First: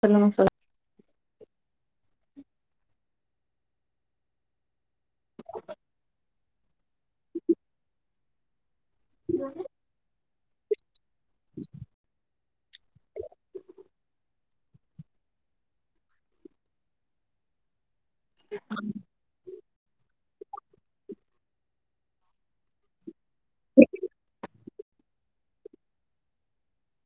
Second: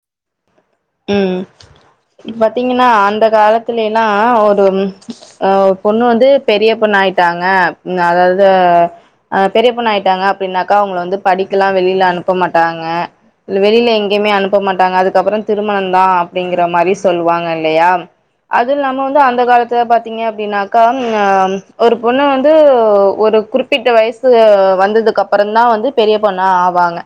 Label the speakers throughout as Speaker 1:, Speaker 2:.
Speaker 1: சொல்லுங்க சொல்
Speaker 2: உம் இப்பாத்தீங்கன்னா அந்த காலத்துலேலா ஒரு அஹ் பொண்ணு வந்து பெரிய பொண்ணாயிட்டாங்க ம் அதாவது ஆஹ் பெரிய பொண்ணாயிட்டாங்க அப்டினாக்கா அவங்கள வந்து படிக்கல்லா வெளில அனுப்ப மாட்டாங்க வெளில எங்கயுமே அனுப்ப மாட்டாங்க அதுக்கப்புறம் திருமணந்தா அப்டிங்கிற மாரி சொல்வாங்க இல்லையா அதுல நாம வந்து அந்த காலத்துல பாத்தீங்க அப்டின்னாக்கா ஹ ஒரு பொண்ணு வந்து ஒரு குறிப்பிட்ட வயசு வந்ததுக்கு அப்புறந்தா வந்து பெரிய பொண்ணா ஆவாங்க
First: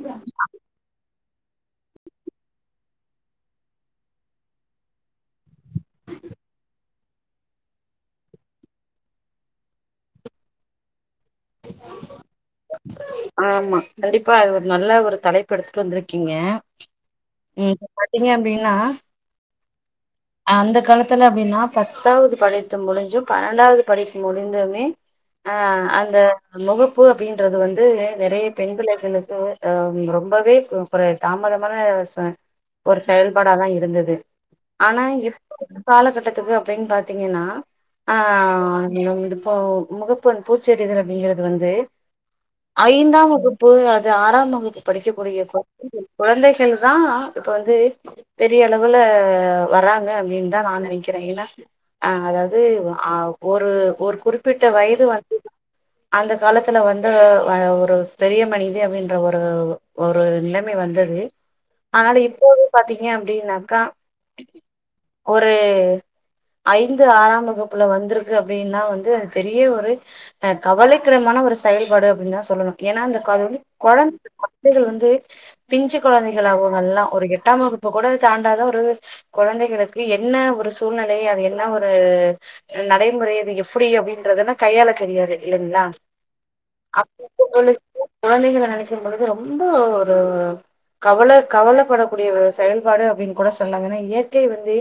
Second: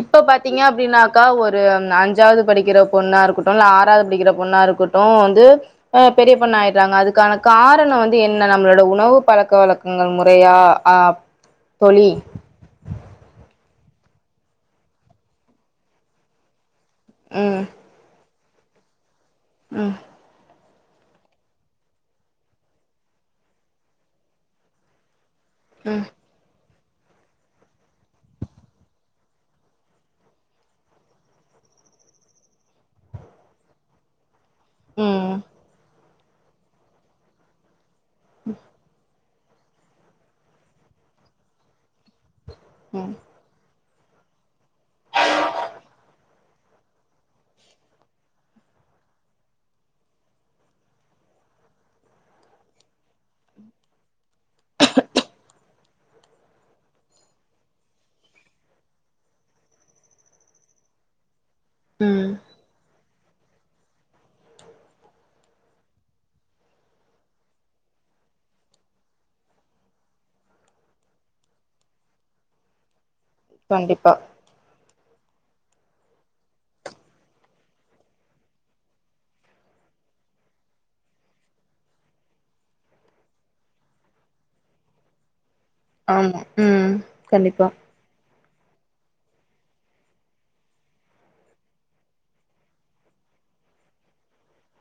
Speaker 2: இப்ப பாத்தீங்க அப்படின்னாக்கா ஒரு அஞ்சாவது படிக்கிற பொண்ணா இருக்கட்டு இல்ல ஆறாது படிக்கிற பொண்ணா இருக்கட்டு வந்து அஹ் பெரிய பொண்ணாயிடுறாங்க அதுக்கான காரணோ வந்து என்ன நம்மளோட உணவு பழக்க வழக்கங்கள் முறையா ஆ தோழி
Speaker 1: ஆமா கண்டிப்பா அது ஒரு நல்ல ஒரு தலைப்பெடுத்துட்டு வந்திருக்கீங்க இப்ப பாத்தீங்க அப்படின் னா
Speaker 2: உம்
Speaker 1: அந்த காலத்துல அப்படின்னா பத்தாவ்து படித்து முடிஞ்சு பண்ணென்டாவது படிப்பு முடிஞ்சுமே ஆஹ்
Speaker 2: ம்
Speaker 1: அந்த மொகப்பு அப்படீன்றது வந்து நெறைய பெண் பிள்ளைகளுக்கு ஹ ரொம்பவே குறய தாமதமாக ஒரு செ செயல்பாடாதா இருந்தது ஆனா
Speaker 2: ம்
Speaker 1: இப்ப [inaudible] காலகட் டத்துக்கு அப்டீன் பாத்தீங்கன்னா ஆஹ் நீ உ வீட்டுக்கு ஓ முகப்பெண் பூச்சசெறித ங்கிறது வந்து
Speaker 2: ம்
Speaker 1: ஐந்தாம் வகுப்பு அ ஆறாம் வகுப்பு படிக்கக்கூடிய [inaudible] குழந்தைகள்தா இப்ப வந்து பெரிய அளவுல வராங்க அப்டின்னுதா நா நெனைக்கிறே ஏன்னா அஹ் அதாவது ஆஹ ஒரு ஒரு குறிப்பிட்ட வயது வந்து அந்த காலத்துல வந்து அ ஒரு பெரிய மனிதி அப்படின்ற ஒரு ஒரு நிலமை வந்தது அதுனால
Speaker 2: ம்
Speaker 1: இப்போது பாத்தீங் ஏ அப்டின்னாக்கா ஒரு ஐந்து ஆறாம் வகுப்புல வந்திருக்கு அப்டீனா வந்து அது பெரிய ஒரு அ கவலைக்கிடமான ஒரு செயல்பாடு அப்டீன்னுதா சொல்லணு ஏனா அந்த அதுவந்து கொழ
Speaker 2: கண்டிப்பா
Speaker 1: [unintelligible] பிஞ்சு கொழந்தைகள் அவுங்கெல்லா ஒரு எட்டாம் வகுப்பு கூட தாண்டாத ஒரு கொழந்தைகளுக்கு என்ன ஒரு சூழ்நிலை அது என்ன ஒரு நடைமுறை அது எப்டி அப்டின்றதுல்லா கையாளத் தெரியாது. இல்லைங்ளா
Speaker 2: ஆமா ம் கண்டிப்பா
Speaker 1: [unintelligible] குழந்தைகள நெனைக்கும் பொழுது ரொம்ப ஒரு கவல கவலப்படகூடிய ஒரு செயல்பாடு அப்டின்னு கூட சொல்லாங்க ஏனா இயற்கை வந்து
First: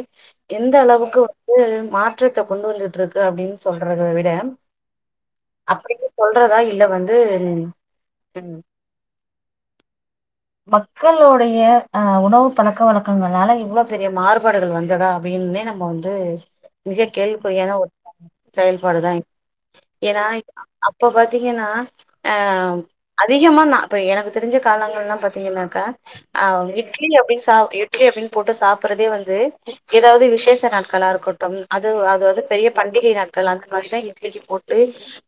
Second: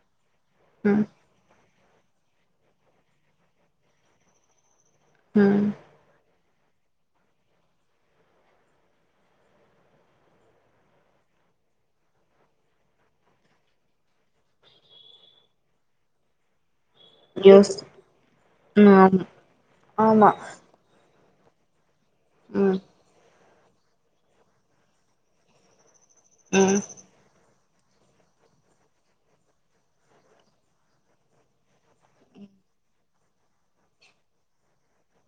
Speaker 1: எந்த
Speaker 2: ம்
Speaker 1: அளவுக்கு வந்து மாற்றத்த கொண்டு வந்துட்ருக்கு அப்டின்னு சொல்றத விட
Speaker 2: ம்
Speaker 1: அப்டீனு சொ ல்றதா இல்ல வந்து உம் மக்களுடைய அஹ் உணவு பழக்க வழக்கங்களால இவ்வளவு பெரிய மாறுபாடுகள் வந்ததா அப்டின்னே நம்ம வந்து மிக
Speaker 2: யோஸ்
Speaker 1: கேள்விக்குறியான [inaudible] ஒரு
Speaker 2: ம்
Speaker 1: செயல்பாடுதா
Speaker 2: ஆமா
Speaker 1: [inaudible] ஏனா
Speaker 2: ஆமா
Speaker 1: [inaudible] இப்ப பாத்தீங்கன்னா
Speaker 2: ம்
Speaker 1: ஆஹ் அடு அதிகமான் நா இப்ப எனக்கு தெரிஞ்ச காலங்கள் எலாம் பாத் னினக்கா ஆஹ
Speaker 2: ம்
Speaker 1: இட்லி அப்டி ச இட்லி அப்டின்னு போட்டு சாப்பிடுறதே வந்து ஏதாவது விசேஷ நாட்களா இருக்கட்டு அது அதாவது பெரிய பண்டிகை நாட்கள் அந்த மாதிரிதா இட்லிக்கு போட்டு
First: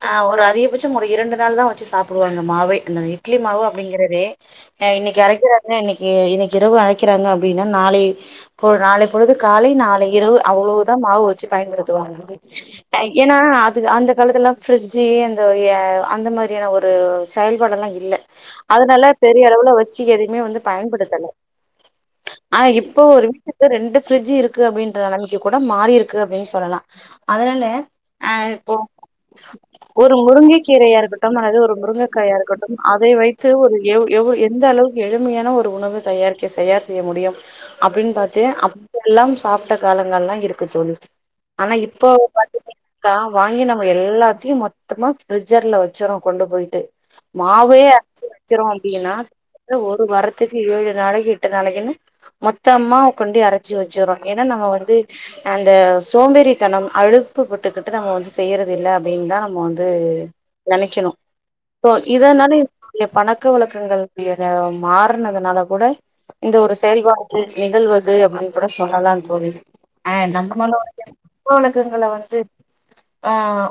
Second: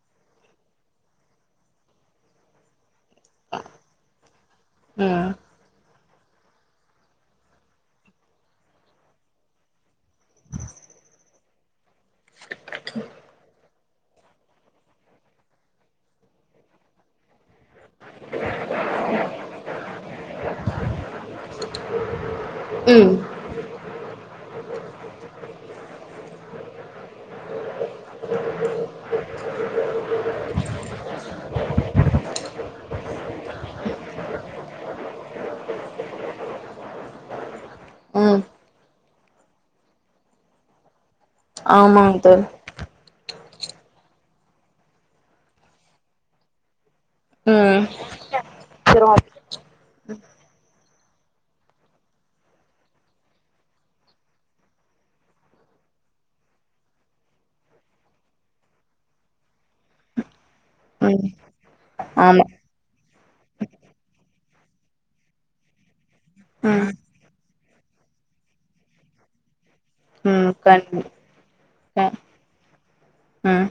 Speaker 1: ஆஹ் ஒரு அதிகபட்சம் ஒரு இரண்டு நாள் தா வெச்சு சாப்பிடுவாங்க மாவேஅந்த இட்லி மாவு அப்டிங்கறதே ஆஹ இன்னைக்கி
Speaker 2: ம்
Speaker 1: அரைகுறவங்க இன்னைக்கி எனக்கு இரவு அழைக்கிறாங்க அப்டின்னா நாளை பொ நாளை பொழுது காலை நாளை இரவு அவ்வளவுதா மாவு வச்சு பயன்படுத் [unintelligible] ஏன்னா அந்த காலத்துலாம் பிரிட்ஜி அந்த எ அந்த மாதிரியான ஒரு செயல்பாட எல்லா இல்ல அதனால பெரிய பெரிய அளவுல வச்சு எதவுமே வந்து பயன்படுத்தலை ஆனா இப்போ
Speaker 2: ம்
Speaker 1: ஒரு வீட்டுக்கு ரெண்டு பிரிடட்ஜ் இருக்கு அப்டின்ற நெலமைக்குை கூட மாறி இருக்கு அப்டின்னு சொல்லலா அதனாலே ஆஹ் இப்போ ஒரு முருங்கை கீரையா இருக்கட்டு அல்லது ஒரு முருங்கைக்காயா இருக்கு ட்டும் அதை வைத்து ஒரு எ எவ் எந்த அளவுக்கு எளிமையான ஒரு உணவை தயாரிக்க தயார் செய்ய முடியு அப்டின்னு
Speaker 2: ம்
Speaker 1: பாத்து எல்லாம் சாப்ட்ட காலங்கல்லாம் இருக்கு தோழி ஆனா இப்போ
Speaker 2: ஆமாங்க தோழி
Speaker 1: பாத்துட்டீன்கனாக்கா வாங்கி நம்ம எல்லாத்தையும் மொத்தமா பிர்ஜர்ல வச்சிரோம் கொண்டு போயிட்டு மாவே
Speaker 2: ம்
Speaker 1: அரச்சு வச்சிரோ [unintelligible] வரத்துக்கு ஏழு நாளைக்கு எட்டு நாளைக்குன்னு மொத்தமா கொண்டி அரைச்சு வச்சிறோ ஏன்னா நம்ம வந்து அந்த சோம்பேறித்தனம் அழுப்புப்பட்டுக்கிட்டு நம்ம வந்து செய்யறது இல்ல அப்டின்னுதான் நம்ம வந்து நெனைக்கணும்
Speaker 2: ம்
Speaker 1: சோ
Speaker 2: ஆமா
Speaker 1: இதனால [unintelligible] பணத்தை பழக்க வழக்கங்கள் [unintelligible] மாறனதுனால கூட இந்த ஒரு
Speaker 2: ம்
Speaker 1: செயல்பாடு நிகழ்வது அப்படின்னு கூட சொல்லலாம் தோழி அஹ்
Speaker 2: ம் கண்டி
Speaker 1: நம்முடைய
Speaker 2: அ
Speaker 1: உலகங்கல வந்து ஆஹ்
Speaker 2: ம்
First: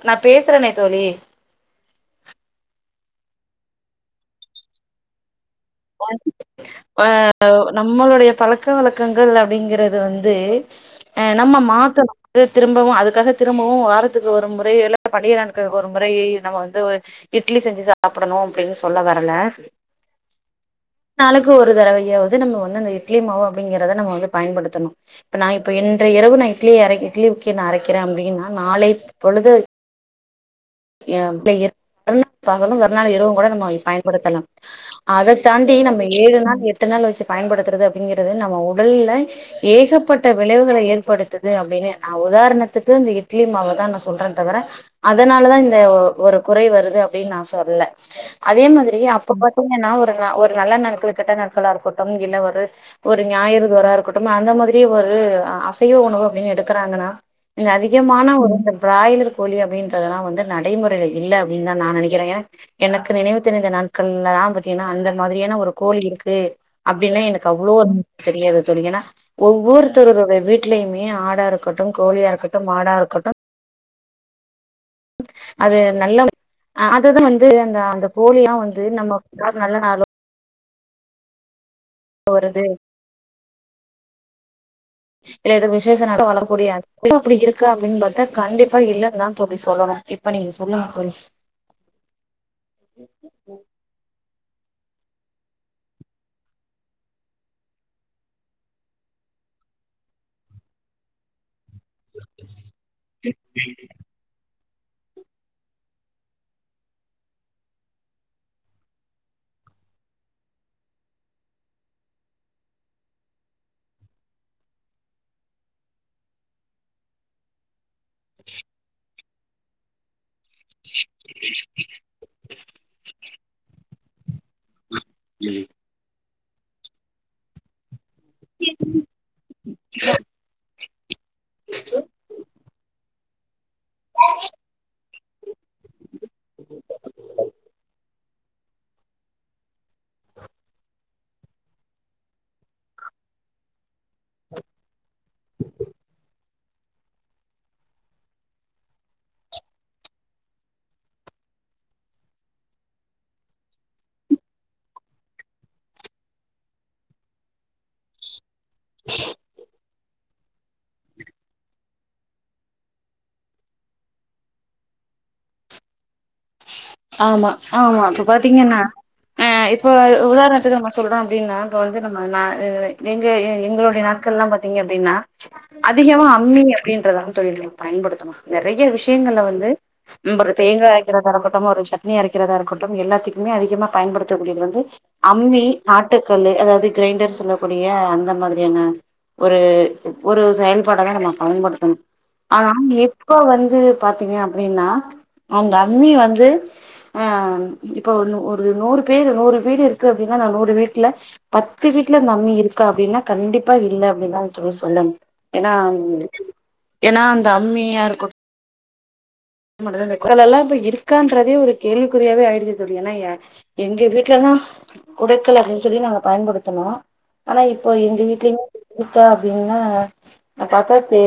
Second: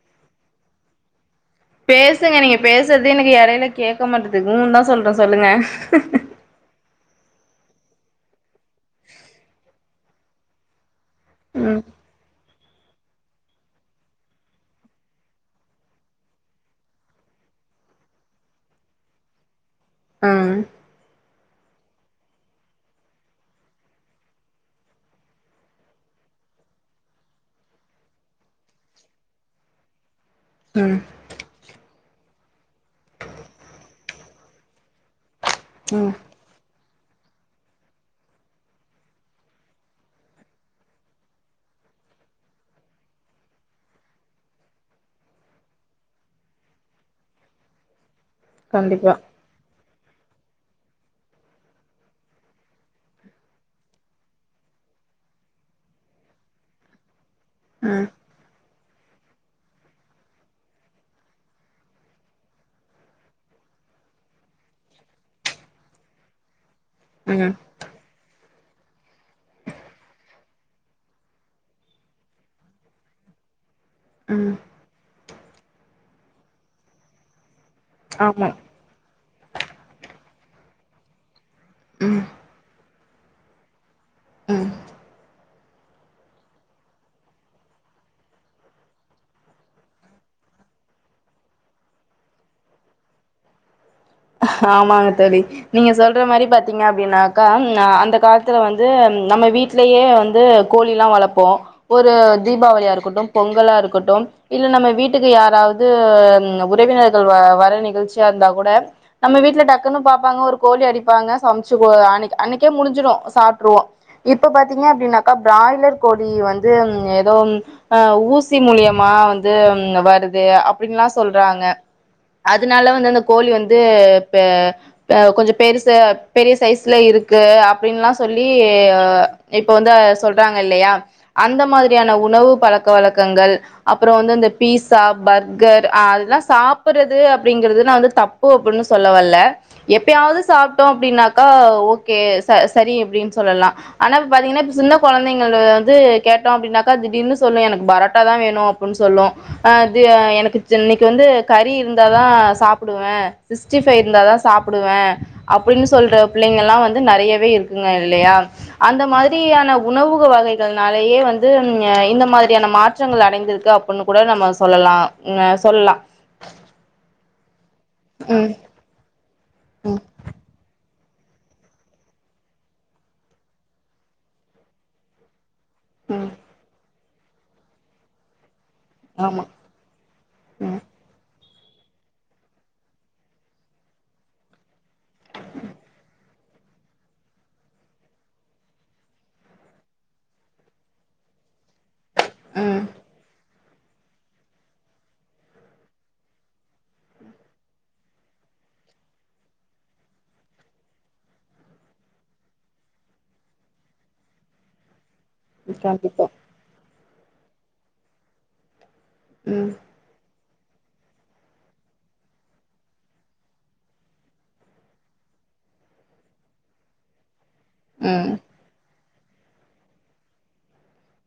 Speaker 1: ளவு நா பேசுறேனே தோழி
Speaker 2: பேசுங்க நீங்க பேசுறது எனக்கு எடையில கேக்க மாட்டதுக்கும்ன்னு தான் சொல்றேன் சொல்லுங்க
Speaker 1: [unintelligible] ஆஹ் அ நம்மளுடைய பழ பழக்க வழக்கங்கள் அப்படிங்கிறது வந்து தே அ நம்ம
Speaker 2: ம்
Speaker 1: மாத்தனு து திரும்பவும் அதுக்காக திரும்பவும் வாரத்துக்கு ஒரு முறை இல்ல பண்டிகை நாட்களுக்கு ஒரு முறை நம்ம வந்து இட்லி செஞ்சு சாப்பிடணும் அப்டின்னு சொல்ல வரல
Speaker 2: ஆ
Speaker 1: ளுக்கு ஒரு தடவையாவது நம்ம வந்து அந்த இட்லி மாவு அப்படிங்கறத நம்ம வந்து பயன்படுத்தணும் இப்ப நா இப்ப இன்ற இரவு நான் இட்லிய இட்லிக்கு நா அரைக்கிறே அப்டின்னா நாளை பொழுது [unintelligible]
Speaker 2: ம்
Speaker 1: [unintelligible] இரவும் கூட நம்ம பயன்படுத்தலாம் அதக் தாண்டி நம்ம
Speaker 2: ம்
Speaker 1: ஏழு நாள் எடு எட்டு நாள் வச்சு பயன்படுத்துறது அப்படிங்கறது நம்ம உடல்ல ஏகப்பட்ட விளைவுகளை ஏற்படுத்துது அப்டின்னு உதாரணத்துக்கு இந்த இட்லி மாவ தான் நான் சொல்றேன் தவிர அதனால தா இந்த ஒரு குறை வருது அப்படின் நா சொல்ல அதே மாதிரி
Speaker 2: கண்டிப்பா
Speaker 1: அப்ப பாத்தீங்கனா ஒரு நல்ல நாட்களா கெட்ட நாட்களா இருக்கட்டும் இல்ல ஒரு ஒரு ஞாயிறு தோறாஇருக்கட்டும் அந்த மாதிரி ஒரு அசைவ உணவு அப்படின்னு எடுக்கறாங்கனா இங்க
Speaker 2: ம்
Speaker 1: அதிகமான ஒரு பிராய்லர் கோழி அப்படின்றதல்லா வந்து நட நடைமுறையில இல்ல அப்டின்னு தா நா நெனைக்கிறே ஏன்னா எனக்கு நினைவு தெரிந்த நாட்கள்ல தான் பாத்தீங்கன்னா அந்த மாதிரியான ஒரு கோழி இருக்கு அப்டில்லா எனக்கு
Speaker 2: ம்
Speaker 1: அவ்ளோ தெரியாது தோழி ஏன்னா ஒவ்வொருத்தருட வீட்லயுமே ஆடா இருக்கட்டு கோழியா இருக்கட்டு மாடா இருக்கட்டு
Speaker 2: ம்
Speaker 1: அது நல்ல அதுதா வந்து அந்த
Speaker 2: ஆமா
Speaker 1: போலியா வந்து நம்ம நல்ல நாளும்
Speaker 2: ம்
Speaker 1: போறது
Speaker 2: ம்
Speaker 1: இல்ல ஏதோ விசேஷ [unintelligible] அப்படி இருக்கு அப்படின்னு பார்த்தா கண்டிப்பா இல்லன்னு தான் தொழி சொல்லணும் இப்ப நீங்க சொல்லுங்க தொழி
Speaker 2: ஆமாங்க தொழி நீங்க சொல்ற மாரி பாத்தீங்க அப்படின்னாக்கா அந்த காலத்துல வந்து நம்ம வீட்லயே வந்து கோழி எல்லாம் வளப்போ ஒரு தீபாவளியா இருக்கட்டும் பொங்கலா இருக்கட்டும் இல்ல நம்ம வீட்டுக்கு யாராவது உறவினர்கள் வர நிகழ்ச்சியா இருந்தா கூட நம்ம வீட்ல டக்குன்னு பாப்பாங்க ஒரு கோழி அடிப்பாங்க சமைச்சு அன் அன்னைக்கே முடிஞ்சிடும் சாப்ட்ருவோ இப்ப பாத்தீங்க அப்படின்னாக்கா பிராய்லர் கோழி வந்து ஏதோ ஆ ஊசி மூலியமா வந் வருது அப்படின்லா சொல்றாங்க அதனால வந்து அந்த கோழி வந்து [inaudible] இப்ப கொஞ்ச பெருச பெரிய சைஸ்ல இருக்கு அப்படின்லா சொல்லி இப்ப வந்து சொல்றாங்க இல்லையா அந்த மாதிரியான உணவு பழக்க வழக் க்கங்கள் அப்புறம் வந்து இந்த பீஸா பர்கர் அதெல்லா சாப்பிடுறது அப்படிங்கறது நா வந்து தப் ப்போ அப்படின்னு சொல்ல வல்ல எப்பயாவது சாப்ட்டோம் அப்படின்னாக்கா ஓகே ச சரி அப்படின்னு சொல்லலா ஆனா இப்ப பாத்தீங்கன்னா இப்ப சின்ன கொழந்தங்க வந்து கேட்ட அப்படின்னாக்கா அது திடின்னு சொல்லு எனக்கு பரோட்டா தான் வேணும் அப்படின்னு சொல்லு அ எனக்கு இன்னைக்கு வந்து கறி இருந்தாதா சாப்பிடுவே சிக்ஸ்டி ஃபைவ் இருந்தாதா சாப்பிடுவே அப்படின்னு சொல்ற பிள்ளைங்க எல்லாம் வந்து நேறையவே இருக்குங்க இல்லையா அந்த மாதிரியான உணவுக வகைகள்னாலேயே வந்து அ இந்த மாதிரியான மாற்றங்கள் அடைந்திருக்கு அப்பன் கூட நம்ம சொல்லலா அ சொல்லா
Speaker 1: ஆமா ஆமா அப்ப பாத்தீங்கன்னா அ இப்ப
Speaker 2: உம்
Speaker 1: உதாரணத்துக்கு நம்ம சொ சொல்றோ அப்டினா இப்ப வந்து நா நீங்க எ எங்களோட நாட்கள்லா பாத்தீங்க அப்டின்னா சொ அதிகமா
Speaker 2: உம்
Speaker 1: அம்மிங்க அப்டின்றதா தோழி பயன்படுத்தணு நெறைய விஷயங்கள்ல
Speaker 2: ஆமா
Speaker 1: வந்து ந
Speaker 2: உம்
Speaker 1: தேங்காயக்கிற [unintelligible] நம்ம ஒரு சட்னி அரைக்கிறதா இருக்கட்டும் எல்லாத்துக்குமே அதிகமா பயன்படுத்தக்கூடியது வந்து அம்மி ஆட்டுக்கல்லு அதாவது க்ரைண்டர் சொல்லக்கூடிய அந்த மாரியான ஒரு ஒரு செயல்பாடதா நம்ம பயன்படுத்தணு ஆ
Speaker 2: உம்
Speaker 1: எப்ப வந் து பாத்தீங்க அப்டின்னா அந்த அம்மி வந்து து அம் இப்ப ஒரு ஒரு நூறு பேர் நூறு வீடு இருக்கு அப்டினா நா நூறு வீட்டுல பத்து வீட்டுல அந்த அம்மி இருக்கா அப்டின்னா கண்டிப்பா இல்ல அப்டின் தா தோழி சொல்லனு ஏனா
Speaker 2: கண்டிப்பா
Speaker 1: ஏனா அந்த அம்மியா இருக்
Speaker 2: ம்
Speaker 1: [unintelligible] எல்லாம் இப்ப இருக்கான்றதே ஒரு கேள்விக்குறியாவே ஆயிடுச்சு தோழி ஏனா ஏ எங்க வீட்லல்லா குடுக்கல அப்டின் சொல்லி நாங்க பயன்படுத்துனோ ஆனா இப்போ எங்க
Speaker 2: ம்
Speaker 1: வீட்லயு இருக்கா அப்டின்னா பாத்தா தெ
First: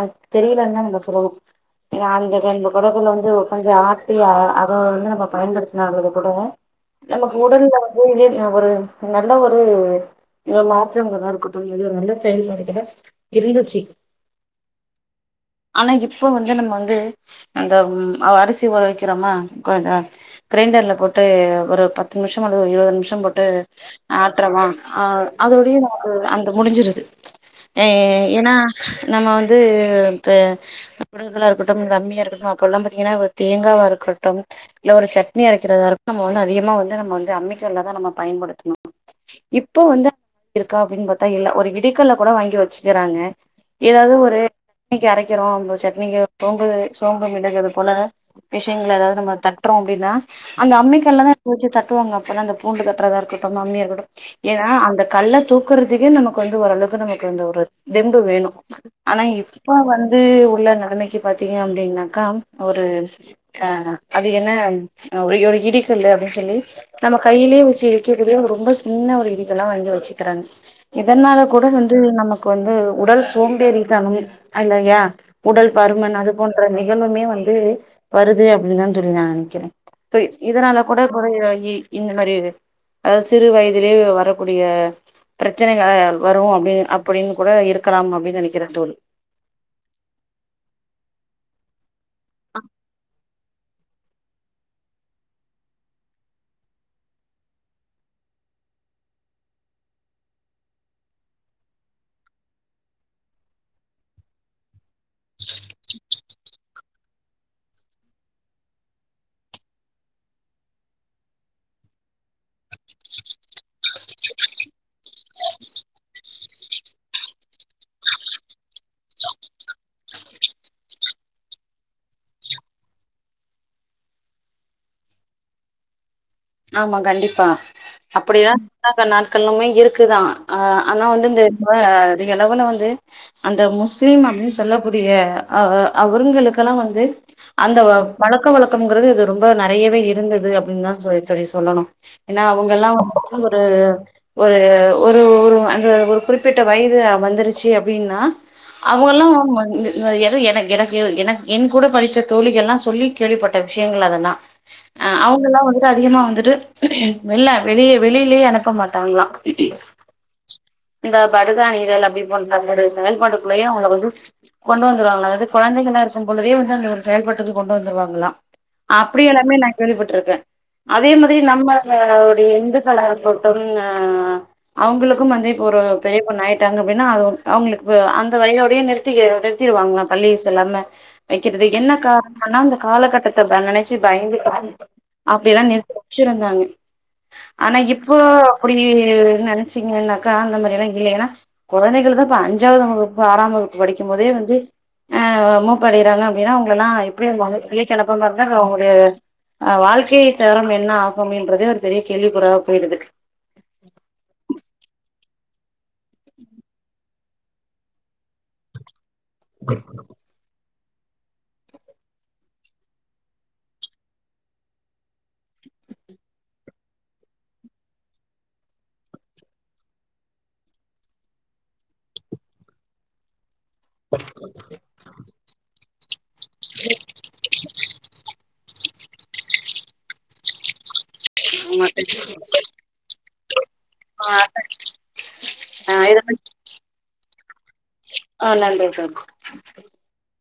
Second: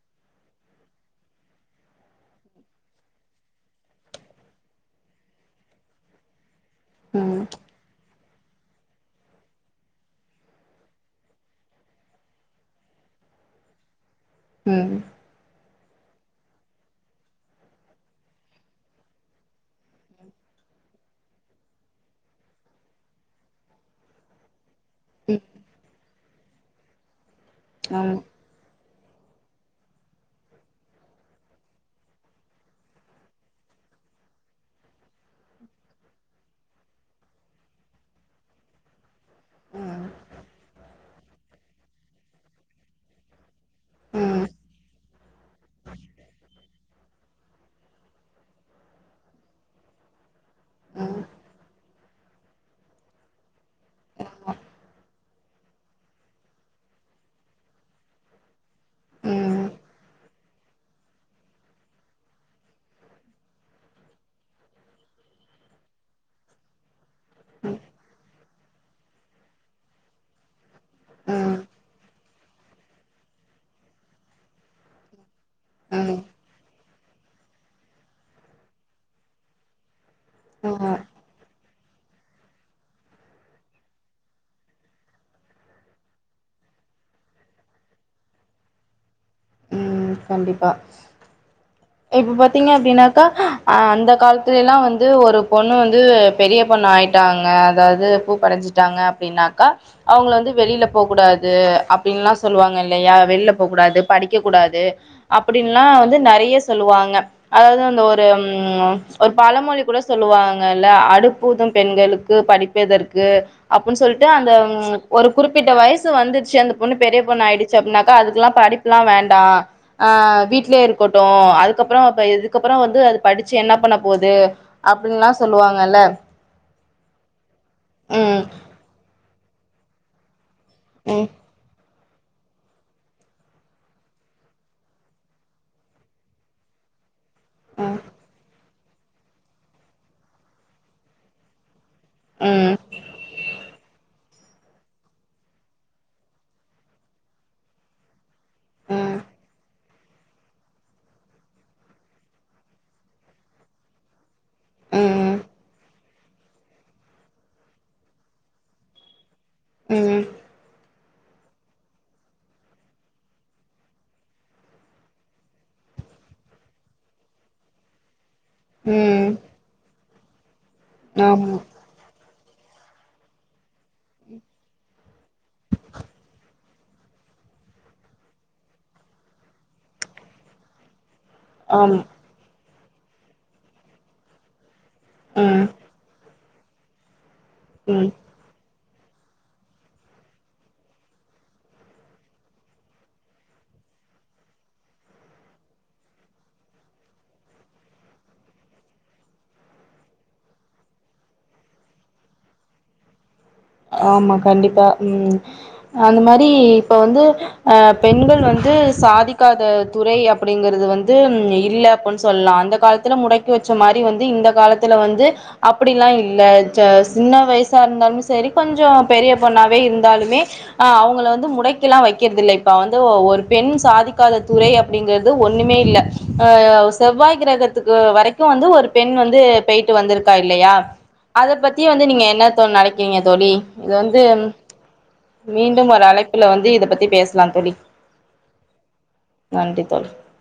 Speaker 1: அ தெரிலன் தா நம்ம சொல்லனு [unintelligible] [unintelligible] கல்ல வந்து கொஞ்சோ ஆட்டி அ அ அத வந்து நம்ம பயன்படுத்தினம்போது கூட நமக்கு
Speaker 2: ம்
Speaker 1: உடல் வந்து [unintelligible] ஒரு நல்ல ஒரு அ மாற்றங்கதா இருக்கட்டு [unintelligible] ஒரு நல்ல செயல்பாடுகளா இருந்துச்சி
Speaker 2: ம்
Speaker 1: ஆனா இப்ப வந்து நம்ம வந்து அந்த ம் அ அரிசி ஊற வக்கறமா கொஞ்ச க்ரைண்டர்ல போட்டு ஒரு பத்து நிம்ஷோ அல்லது இருவது நிமிஷோ போட்டு ஆட்றமா ஆ
Speaker 2: ம்
Speaker 1: அதோடயே நமக்கு அந் த முடிஞ்சிருது ஏ
Speaker 2: ஆமா
Speaker 1: ஏனா நம்ம வந்து இப்ப [inaudible] இருக்கட்டு அம்மியா இருக்கட் [unintelligible] அப்பல்லா பாத்தீங்கனா ஒரு தேங்காவா இருக்கட்டும் இல்ல ஒரு சட்னி அரைக்கிறதா இருக் நம்ம வந்து அதிகமா வந்து நம்ம வந்து அம்மி கல்லதா நம்ம பயன்படுத்துனோ இப்ப வந்து இருக்கா அப்டின் பாத் தா இல்ல ஒரு இடிக்கல்ல கூட வாங்கி வெச்சுக்கறாங்க ஏதாது ஒரு
Speaker 2: ம்
Speaker 1: ட்னிக்கு அரைக்கறோ [unintelligible] சட்னிக்கு சோம்பு [unintelligible] அது போல விஷயங்கள் அதாது நம்ம தட்றோ அப்டின்னா அந்த அம்மி
Speaker 2: ம்
Speaker 1: கல்ல தா வச்சு தட்டுவாங்க அதா அந்த பூண்டு தட்டுறதா இருக்கட்டு அம்மிய [inaudible] ஏனா அந்த கல்ல தூக்கறதுக்கே நமக்கு வந்து ஓரளவுக்கு நமக்கு வந்து ஒரு தெம்பு வேணு ஆனா
Speaker 2: ம் ம்
Speaker 1: இப்ப வந்து உள்ள நெலமைக்கு பாத்தீங்க அப்டின்னாக்கா ஒரு ஆஹ் அது என்ன அ ஒரு ஒரு இடிகல்லு அப்டின் சொல்லி நம்ம கைலே வெச்சு இடிக்கக்கூடிய ரொம்ப சின்ன ஒரு இடிகல்லா வாங்கி வெச்சுக்கிறாங்க இதனால கூட
Speaker 2: ம்
Speaker 1: வந்து நமக்கு வந்து உடல் சோம்பேறித்தனம் அல்லயா உடல் பருமன்
Speaker 2: ம்
Speaker 1: அது போன்ற நிகழ்வுமே வந்து வருது அப்டினு தா சொல்லி நா நெனைக்கறே க்கு இதனால
Speaker 2: ஆமா
Speaker 1: கூட கொஞ்ச இ இந்த மாரி இது அதாது சிறு வயதிலே வரக்கூடிய பிரச்சனைகள் வரும் அப்டினு அப்படின்னு கூட இருக்கலாம் அப்டின்னு நெனைக்கிறே தோழி
Speaker 2: உம் கண்டிப்பா இப்ப பாத்தீங்க அப்டின்னாக்கா அஹ் அந்த கால த்துலலா வந்து ஒரு பொண்ணு வந்து பெரிய பொண்ணு ஆயிட்டாங்க அதாவது பூப்படஞ்சுட்டாங்க அப்டின்னாக்கா அவங்கள வந்து வெளில போக்கூடாது அப்டின்லா சொல்லுவாங்க இல்லையா வெள்ல போக்கூடாது படிக்க கூடாது அப்டின்ல்லா து நெறைய சொல்லுவாங்க அதாவது அந்த ஒரு ம் ஒரு பழமொழி கூட சொல்லுவாங்கல்ல அடுப்பு ஊதும் பெண்களுக்கு படிப்பு எதற்கு அப்புன் சொல்ட்டு அந்த ம் ஒரு குறிப்பிட்ட வயசு வந்துருச்சு அந்த பொண்ணு பெரிய பொண்ணாயிடுச்சு அப்டினாக்கா அதுக்குலா படிப் புல்லா வேண்டா அஹ் வீட்லே இருக்கட்டு அதுக்கப்பறோ அப்ப இதுக்கப்பறோ வந்து அது படிச்சு என்னா பண்ண போது அப்பின்ல்லா சொல்லுவாங்கல்ல
Speaker 1: ஆமா கண்டிப்பா
Speaker 2: ம்
Speaker 1: அப்டியெல்லா பண்ணாதனால் க்கல்லுமே இருக்குதா ஆஹ் ஆனா வந்து
Speaker 2: ம்
Speaker 1: இந்த எழவுல வந்து அந்த முஸ்லீம் அப்படின்னு சொல்லக்கூடிய அஹ அ அவருங்கக்கெல்லா வந்து அந்த
Speaker 2: ம்
Speaker 1: பழக்க வழக்கம்ங்கிறது இது ரொம்ப நிறயவே இருந்தது அப்படின்னுதா சொல் தோழி சொல்லணு ஏனா
Speaker 2: ம்
Speaker 1: அவுங்கெல்லா வந்துட்டு ஒரு ஒரு ஒரு ஒரு அந்த ஒரு குறிப்பிட்ட வயது வந்துருச்சு அப்படின்னா அவுங்ல்லா எது என எனக்கு எனக்கு என் கூட படிச்ச கோழிகள் எல்லா சொல்லி கேள்விப்பட்ட விஷயங்கள் அதெல்லா அஹ்
Speaker 2: ம்
Speaker 1: அவுங்கெல்லா வந்துட்டு அதிகமா வந்துட்டு வெல்ல வெளிய வெளிலயே அனுப்ப மாட்டாங்களா ஹிக்ஹம்
Speaker 2: ம்
Speaker 1: இந்த படுகா நீரல் அப்படி போன்ற ஒரு செயல்பாட்டுக்குள்ளயே அவுங்கல வந்து கொண்டு வந்துருவாங்களா அது குழந்தைகளா இருக்கும்பொழுதே வந்து அந்த ஒரு செயல்பாட்டுக்கு கொண்டு வந்துருவாங்களா
Speaker 2: ம்
Speaker 1: அப்படி
Speaker 2: ம்
Speaker 1: எல்லாமே நா கேள்விப்பட் ட்டு இருக்க அதே மாரி
Speaker 2: ஆமா
Speaker 1: நம்ம அப்படி எந்து கலர போட்டும் ஹ் அவுங்களுக்கும் வந்து இப்போ ஒரு பெரியப் பொண்ணாயிட்டாங்க அப்படின்னா அது அவங்களுக்கு அந்த வயோடையே நிறுத்தி நிறுத்திருவாங்ளா பள்ளி செல்லாம வெக்கிறதுக்கு என்ன
Speaker 2: ஆமா
Speaker 1: காரணோனு சொன்னா காலகட்டத்த ப நினைச்சு பயந்துகிறோ அப்படி எல்லா
Speaker 2: ம்
Speaker 1: நிருத்தி வெச்சிறந்தாங்க ஆனா
Speaker 2: ம்
Speaker 1: இப்போ அப்படி நினைச்சீங்கன்னாக்கா அந்த மாரி எல்லா இல்லனா கொழந்தைகள்தா இப்ப அஞ்சாவது வகுப்பு ஆறாம் வகுப்பு படிக்கும்போதே வந்து ஆஹ் மூப் அடயறாங்க அப்படின்னா அவங்கெல்லா எப்படி [unintelligible] கிளப்ப மா இருந்தா அது அவுங்களுக்கு அஹ் வாழ்க்கை தரம் என்ன ஆகும் என்றதே ஒரு பெரிய கேள்விக்கூறா போயிடுது
Speaker 2: ஆமா கண்டிப்பா ம் அந்த மாரி இப்போ வந்து ஆஹ் பெண்கள் வந்து சாதிக் காத துறை அப்டிங்ற இதுது வந்து இல்ல அப்ன்னு சொல்லா அந்த காலத்துல முடக்கி வெச்ச மாரி வந்து இந்த காலத்துல வந்து அப்டி எல்லா இல்ல சே சின்ன வயசா இருந்தாலுமே சரி கொஞ்சோ பெரிய பொண்ணாவே இருந்தாலுமே அவங்கள வந்து முடக்கி எல்லா வெக்கிறது இல்ல இப்போ வந்து ஒரு பெண் சாதிக்காத துறை அப்டிங்கறது ஒண்ணுமே இல்ல ஆஹ் செவ்வாய் கிரகத்துக்கு வரைக்கு வந்து ஒரு பெண் வந்து பேய்ட்டு வந்திருக்கு க்கா இல்லயா அத பத்தி
Speaker 1: ஆமா
Speaker 2: வந்து நீங்க என்ன தோழி நெனக் கிறீங்க தோழி இது வந்து மீண்டும்
Speaker 1: ஆ
Speaker 2: ஒரு
Speaker 1: இத பத்தி
Speaker 2: அழைப்புல வந்து இத பத்தி பேசலாந் தோழி
Speaker 1: ஆ நன்றி தோழி
Speaker 2: நன்றி தோழி